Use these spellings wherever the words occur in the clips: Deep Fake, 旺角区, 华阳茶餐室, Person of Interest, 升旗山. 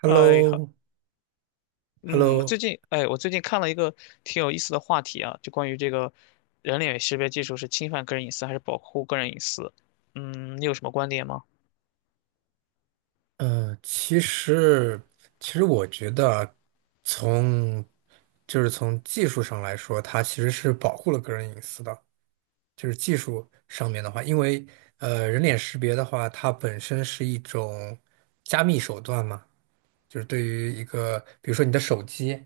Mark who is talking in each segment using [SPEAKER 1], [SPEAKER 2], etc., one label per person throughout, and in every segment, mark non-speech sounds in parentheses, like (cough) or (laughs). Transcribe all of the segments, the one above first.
[SPEAKER 1] h e l l o
[SPEAKER 2] 哎，好，
[SPEAKER 1] h e l l
[SPEAKER 2] 嗯，我最
[SPEAKER 1] o
[SPEAKER 2] 近，我最近看了一个挺有意思的话题啊，就关于这个人脸识别技术是侵犯个人隐私还是保护个人隐私？嗯，你有什么观点吗？
[SPEAKER 1] 呃，其实，其实我觉得啊从就是从技术上来说，它其实是保护了个人隐私的。就是技术上面的话，因为人脸识别的话，它本身是一种加密手段嘛，就是对于一个，比如说你的手机，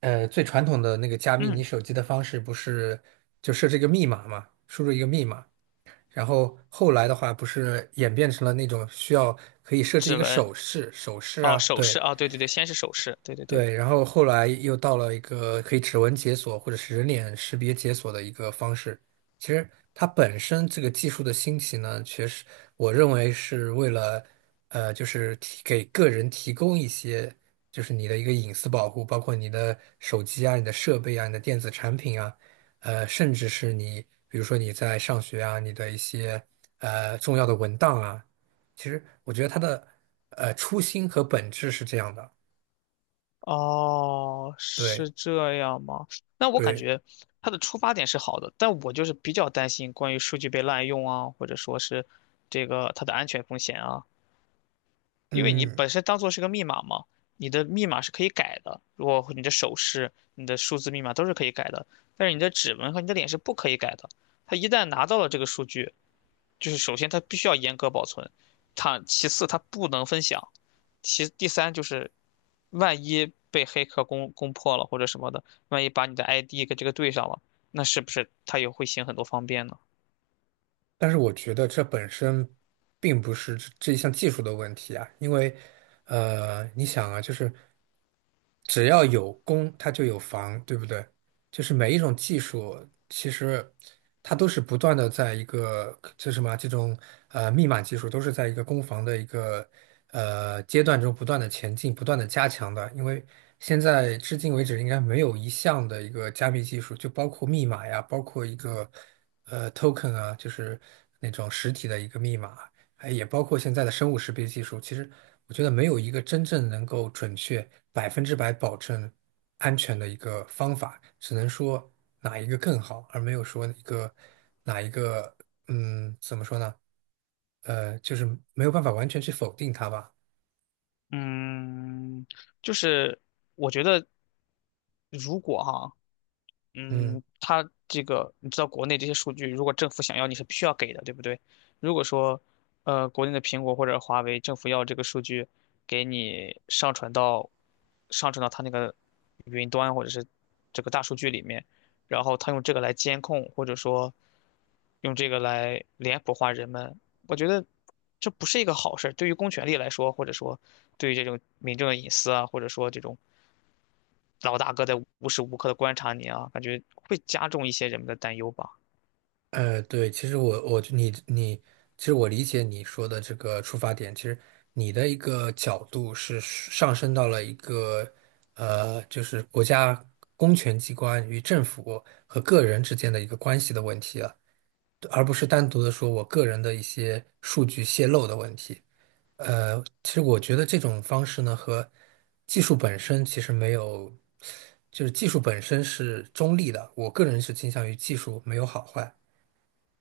[SPEAKER 1] 最传统的那个加密你
[SPEAKER 2] 嗯，
[SPEAKER 1] 手机的方式，不是就设置一个密码嘛，输入一个密码。然后后来的话，不是演变成了那种需要可以设置一
[SPEAKER 2] 指
[SPEAKER 1] 个
[SPEAKER 2] 纹，
[SPEAKER 1] 手势，手势
[SPEAKER 2] 哦，
[SPEAKER 1] 啊，
[SPEAKER 2] 手
[SPEAKER 1] 对，
[SPEAKER 2] 势，啊，对对对，先是手势，对对对，
[SPEAKER 1] 对，然后后来又到了一个可以指纹解锁或者是人脸识别解锁的一个方式。其实它本身这个技术的兴起呢，确实我认为是为了，就是给个人提供一些，就是你的一个隐私保护，包括你的手机啊、你的设备啊、你的电子产品啊，甚至是你，比如说你在上学啊，你的一些重要的文档啊，其实我觉得它的初心和本质是这样的。
[SPEAKER 2] 哦，
[SPEAKER 1] 对。
[SPEAKER 2] 是这样吗？那我感
[SPEAKER 1] 对。
[SPEAKER 2] 觉它的出发点是好的，但我就是比较担心关于数据被滥用啊，或者说是这个它的安全风险啊。因为你
[SPEAKER 1] 嗯，
[SPEAKER 2] 本身当做是个密码嘛，你的密码是可以改的。如果你的手势、你的数字密码都是可以改的，但是你的指纹和你的脸是不可以改的。他一旦拿到了这个数据，就是首先他必须要严格保存，他其次他不能分享，其第三就是万一被黑客攻破了或者什么的，万一把你的 ID 跟这个对上了，那是不是他也会行很多方便呢？
[SPEAKER 1] 但是我觉得这本身并不是这一项技术的问题啊。因为你想啊，就是只要有攻，它就有防，对不对？就是每一种技术，其实它都是不断的在一个，就什么啊，这种密码技术，都是在一个攻防的一个阶段中不断的前进、不断的加强的。因为现在至今为止，应该没有一项的一个加密技术，就包括密码呀，包括一个。Token 啊，就是那种实体的一个密码。哎，也包括现在的生物识别技术。其实我觉得没有一个真正能够准确、百分之百保证安全的一个方法，只能说哪一个更好，而没有说一个哪一个，嗯，怎么说呢？就是没有办法完全去否定它吧。
[SPEAKER 2] 嗯，就是我觉得如果哈。
[SPEAKER 1] 嗯。
[SPEAKER 2] 嗯，它这个你知道，国内这些数据，如果政府想要，你是必须要给的，对不对？如果说，国内的苹果或者华为，政府要这个数据，给你上传到它那个云端或者是这个大数据里面，然后它用这个来监控，或者说用这个来脸谱化人们，我觉得这不是一个好事儿，对于公权力来说，或者说对于这种民众的隐私啊，或者说这种老大哥在无时无刻的观察你啊，感觉会加重一些人们的担忧吧。
[SPEAKER 1] 对。其实我理解你说的这个出发点，其实你的一个角度是上升到了一个就是国家公权机关与政府和个人之间的一个关系的问题了，而不是单独的说我个人的一些数据泄露的问题。其实我觉得这种方式呢，和技术本身其实没有，就是技术本身是中立的，我个人是倾向于技术没有好坏。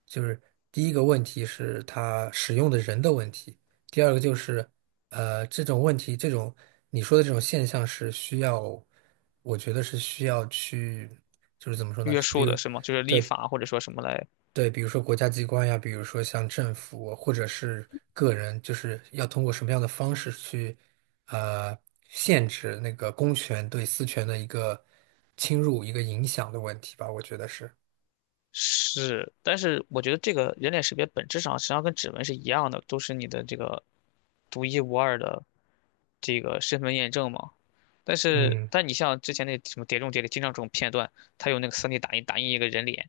[SPEAKER 1] 就是第一个问题是它使用的人的问题，第二个就是，这种问题，这种你说的这种现象是需要，我觉得是需要去，就是怎么说呢？
[SPEAKER 2] 约
[SPEAKER 1] 比
[SPEAKER 2] 束的
[SPEAKER 1] 如，
[SPEAKER 2] 是吗？就是立
[SPEAKER 1] 对
[SPEAKER 2] 法或者说什么来
[SPEAKER 1] 对，比如说国家机关呀，比如说像政府或者是个人，就是要通过什么样的方式去，呃，限制那个公权对私权的一个侵入、一个影响的问题吧，我觉得是。
[SPEAKER 2] 是，但是我觉得这个人脸识别本质上实际上跟指纹是一样的，都是你的这个独一无二的这个身份验证嘛。但是，
[SPEAKER 1] 嗯。
[SPEAKER 2] 但你像之前那什么《碟中谍》里经常这种片段，它有那个 3D 打印一个人脸，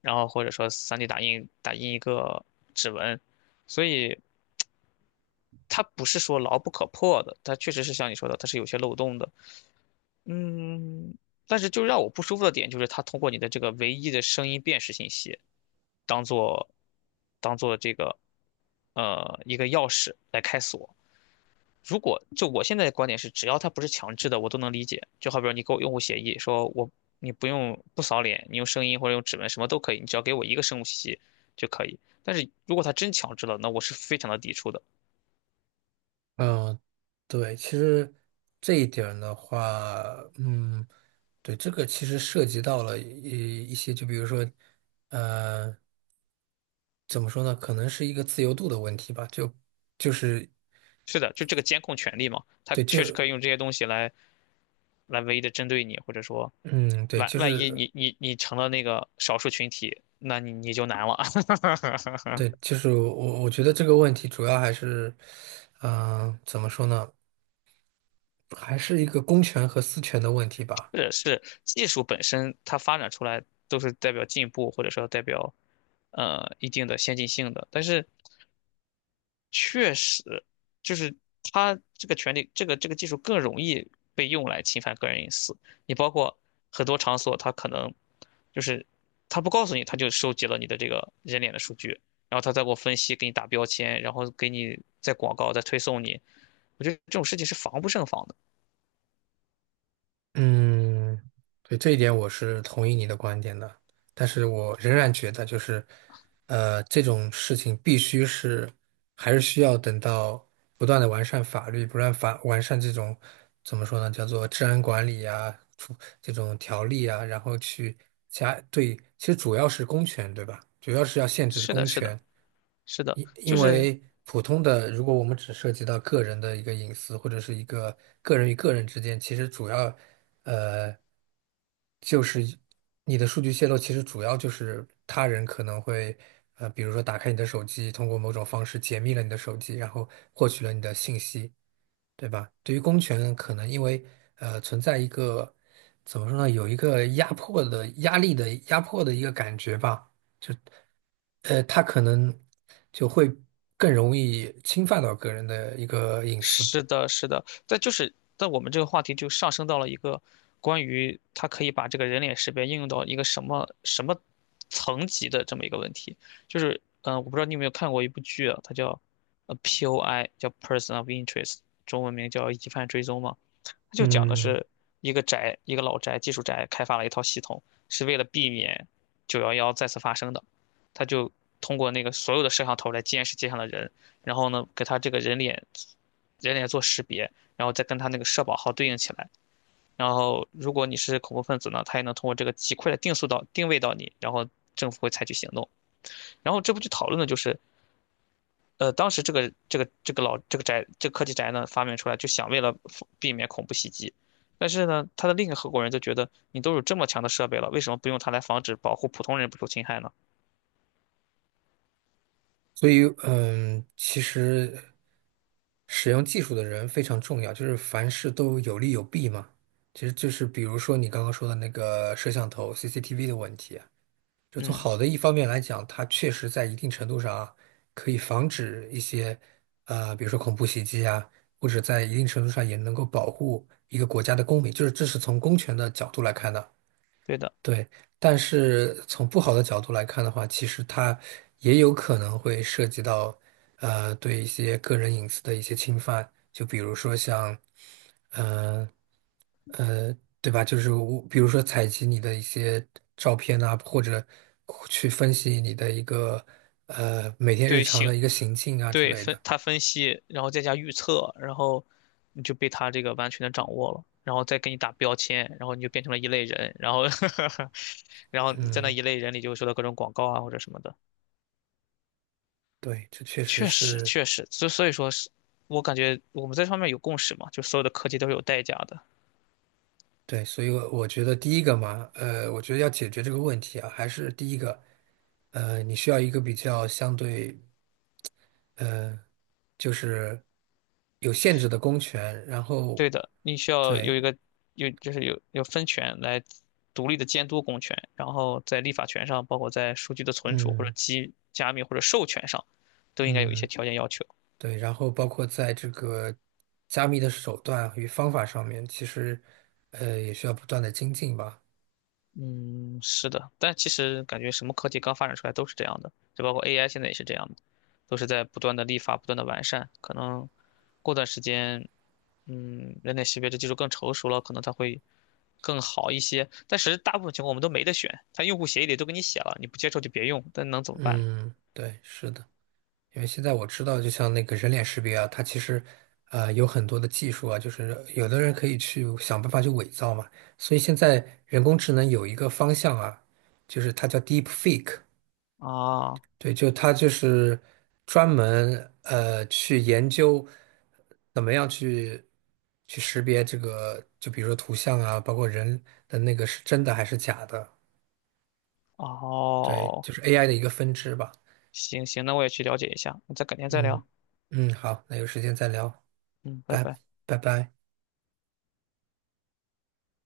[SPEAKER 2] 然后或者说 3D 打印一个指纹，所以。它不是说牢不可破的，它确实是像你说的，它是有些漏洞的。嗯，但是就让我不舒服的点就是它通过你的这个唯一的声音辨识信息，当做当做这个一个钥匙来开锁。如果就我现在的观点是，只要它不是强制的，我都能理解。就好比说你给我用户协议，说我你不用不扫脸，你用声音或者用指纹什么都可以，你只要给我一个生物信息就可以。但是如果它真强制了，那我是非常的抵触的。
[SPEAKER 1] 嗯，对，其实这一点儿的话，嗯，对，这个其实涉及到了一些，就比如说，呃，怎么说呢？可能是一个自由度的问题吧。就是
[SPEAKER 2] 是的，就这个监控权利嘛，它
[SPEAKER 1] 对，
[SPEAKER 2] 确实可
[SPEAKER 1] 就
[SPEAKER 2] 以用这些东西来来唯一的针对你，或者说
[SPEAKER 1] 嗯，对，
[SPEAKER 2] 万
[SPEAKER 1] 就
[SPEAKER 2] 万一
[SPEAKER 1] 是
[SPEAKER 2] 你成了那个少数群体，那你就难了。
[SPEAKER 1] 对，
[SPEAKER 2] (laughs)
[SPEAKER 1] 就是我觉得这个问题主要还是，嗯、怎么说呢？还是一个公权和私权的问题吧。
[SPEAKER 2] 是是，技术本身它发展出来都是代表进步，或者说代表一定的先进性的，但是确实，就是它这个权利，这个这个技术更容易被用来侵犯个人隐私。你包括很多场所，它可能就是它不告诉你，它就收集了你的这个人脸的数据，然后它再给我分析，给你打标签，然后给你再广告，再推送你。我觉得这种事情是防不胜防的。
[SPEAKER 1] 嗯，对，这一点我是同意你的观点的，但是我仍然觉得就是，这种事情必须是还是需要等到不断的完善法律，不断法完善这种怎么说呢，叫做治安管理啊，出这种条例啊，然后去加对，其实主要是公权，对吧？主要是要限制
[SPEAKER 2] 是的，
[SPEAKER 1] 公
[SPEAKER 2] 是的，
[SPEAKER 1] 权。
[SPEAKER 2] 是的，
[SPEAKER 1] 因
[SPEAKER 2] 就
[SPEAKER 1] 因
[SPEAKER 2] 是
[SPEAKER 1] 为普通的，如果我们只涉及到个人的一个隐私，或者是一个个人与个人之间，其实主要，呃，就是你的数据泄露，其实主要就是他人可能会，比如说打开你的手机，通过某种方式解密了你的手机，然后获取了你的信息，对吧？对于公权，可能因为存在一个怎么说呢，有一个压迫的压力的压迫的一个感觉吧。就。他可能就会更容易侵犯到个人的一个隐私。
[SPEAKER 2] 是的，是的，但就是但我们这个话题就上升到了一个关于它可以把这个人脸识别应用到一个什么什么层级的这么一个问题。就是，我不知道你有没有看过一部剧啊，它叫POI，叫 Person of Interest，中文名叫疑犯追踪嘛。它就讲的
[SPEAKER 1] 嗯。
[SPEAKER 2] 是一个宅，一个老宅，技术宅开发了一套系统，是为了避免9/11再次发生的。他就通过那个所有的摄像头来监视街上的人，然后呢，给他这个人脸做识别，然后再跟他那个社保号对应起来。然后，如果你是恐怖分子呢，他也能通过这个极快的定速到定位到你，然后政府会采取行动。然后这部剧讨论的就是当时这个老这个宅这个科技宅呢发明出来，就想为了避免恐怖袭击。但是呢，他的另一个合伙人就觉得，你都有这么强的设备了，为什么不用它来防止保护普通人不受侵害呢？
[SPEAKER 1] 所以其实使用技术的人非常重要，就是凡事都有利有弊嘛。其实就是比如说你刚刚说的那个摄像头 CCTV 的问题，就从
[SPEAKER 2] 嗯，
[SPEAKER 1] 好的一方面来讲，它确实在一定程度上啊，可以防止一些，比如说恐怖袭击啊，或者在一定程度上也能够保护一个国家的公民，就是这是从公权的角度来看的。
[SPEAKER 2] 对的，
[SPEAKER 1] 对。但是从不好的角度来看的话，其实它也有可能会涉及到，对一些个人隐私的一些侵犯，就比如说像，嗯。呃，对吧？就是我，比如说采集你的一些照片啊，或者去分析你的一个每天日
[SPEAKER 2] 对
[SPEAKER 1] 常
[SPEAKER 2] 行，
[SPEAKER 1] 的一个行径啊之
[SPEAKER 2] 对
[SPEAKER 1] 类
[SPEAKER 2] 分
[SPEAKER 1] 的。
[SPEAKER 2] 他分析，然后再加预测，然后你就被他这个完全的掌握了，然后再给你打标签，然后你就变成了一类人，然后 (laughs) 然后你在那
[SPEAKER 1] 嗯，
[SPEAKER 2] 一类人里就会收到各种广告啊或者什么的。
[SPEAKER 1] 对，这确实
[SPEAKER 2] 确实，
[SPEAKER 1] 是。
[SPEAKER 2] 确实，所以说是，我感觉我们在这方面有共识嘛，就所有的科技都是有代价的。
[SPEAKER 1] 对，所以我觉得第一个嘛，我觉得要解决这个问题啊，还是第一个，你需要一个比较相对，呃，就是有限制的公权，然后
[SPEAKER 2] 对的，你需要有
[SPEAKER 1] 对。
[SPEAKER 2] 一个有就是有分权来独立的监督公权，然后在立法权上，包括在数据的存储或者
[SPEAKER 1] 嗯
[SPEAKER 2] 机加密或者授权上，都应该有一些
[SPEAKER 1] 嗯。
[SPEAKER 2] 条件要求。
[SPEAKER 1] 对，然后包括在这个加密的手段与方法上面，其实也需要不断的精进吧。
[SPEAKER 2] 嗯，是的，但其实感觉什么科技刚发展出来都是这样的，就包括 AI 现在也是这样的，都是在不断的立法、不断的完善，可能过段时间。嗯，人脸识别这技术更成熟了，可能它会更好一些。但是大部分情况我们都没得选，它用户协议里都给你写了，你不接受就别用，但能怎么办呢？
[SPEAKER 1] 嗯，对，是的，因为现在我知道，就像那个人脸识别啊，它其实啊有很多的技术啊，就是有的人可以去想办法去伪造嘛。所以现在人工智能有一个方向啊，就是它叫 Deep Fake。
[SPEAKER 2] 啊，
[SPEAKER 1] 对，就他就是专门去研究怎么样去去识别这个，就比如说图像啊，包括人的那个是真的还是假的。对，
[SPEAKER 2] 哦，
[SPEAKER 1] 就是 AI 的一个分支吧。
[SPEAKER 2] 行行，那我也去了解一下，那再改天再
[SPEAKER 1] 嗯
[SPEAKER 2] 聊。
[SPEAKER 1] 嗯，好，那有时间再聊，
[SPEAKER 2] 嗯，拜
[SPEAKER 1] 拜
[SPEAKER 2] 拜。
[SPEAKER 1] 拜拜。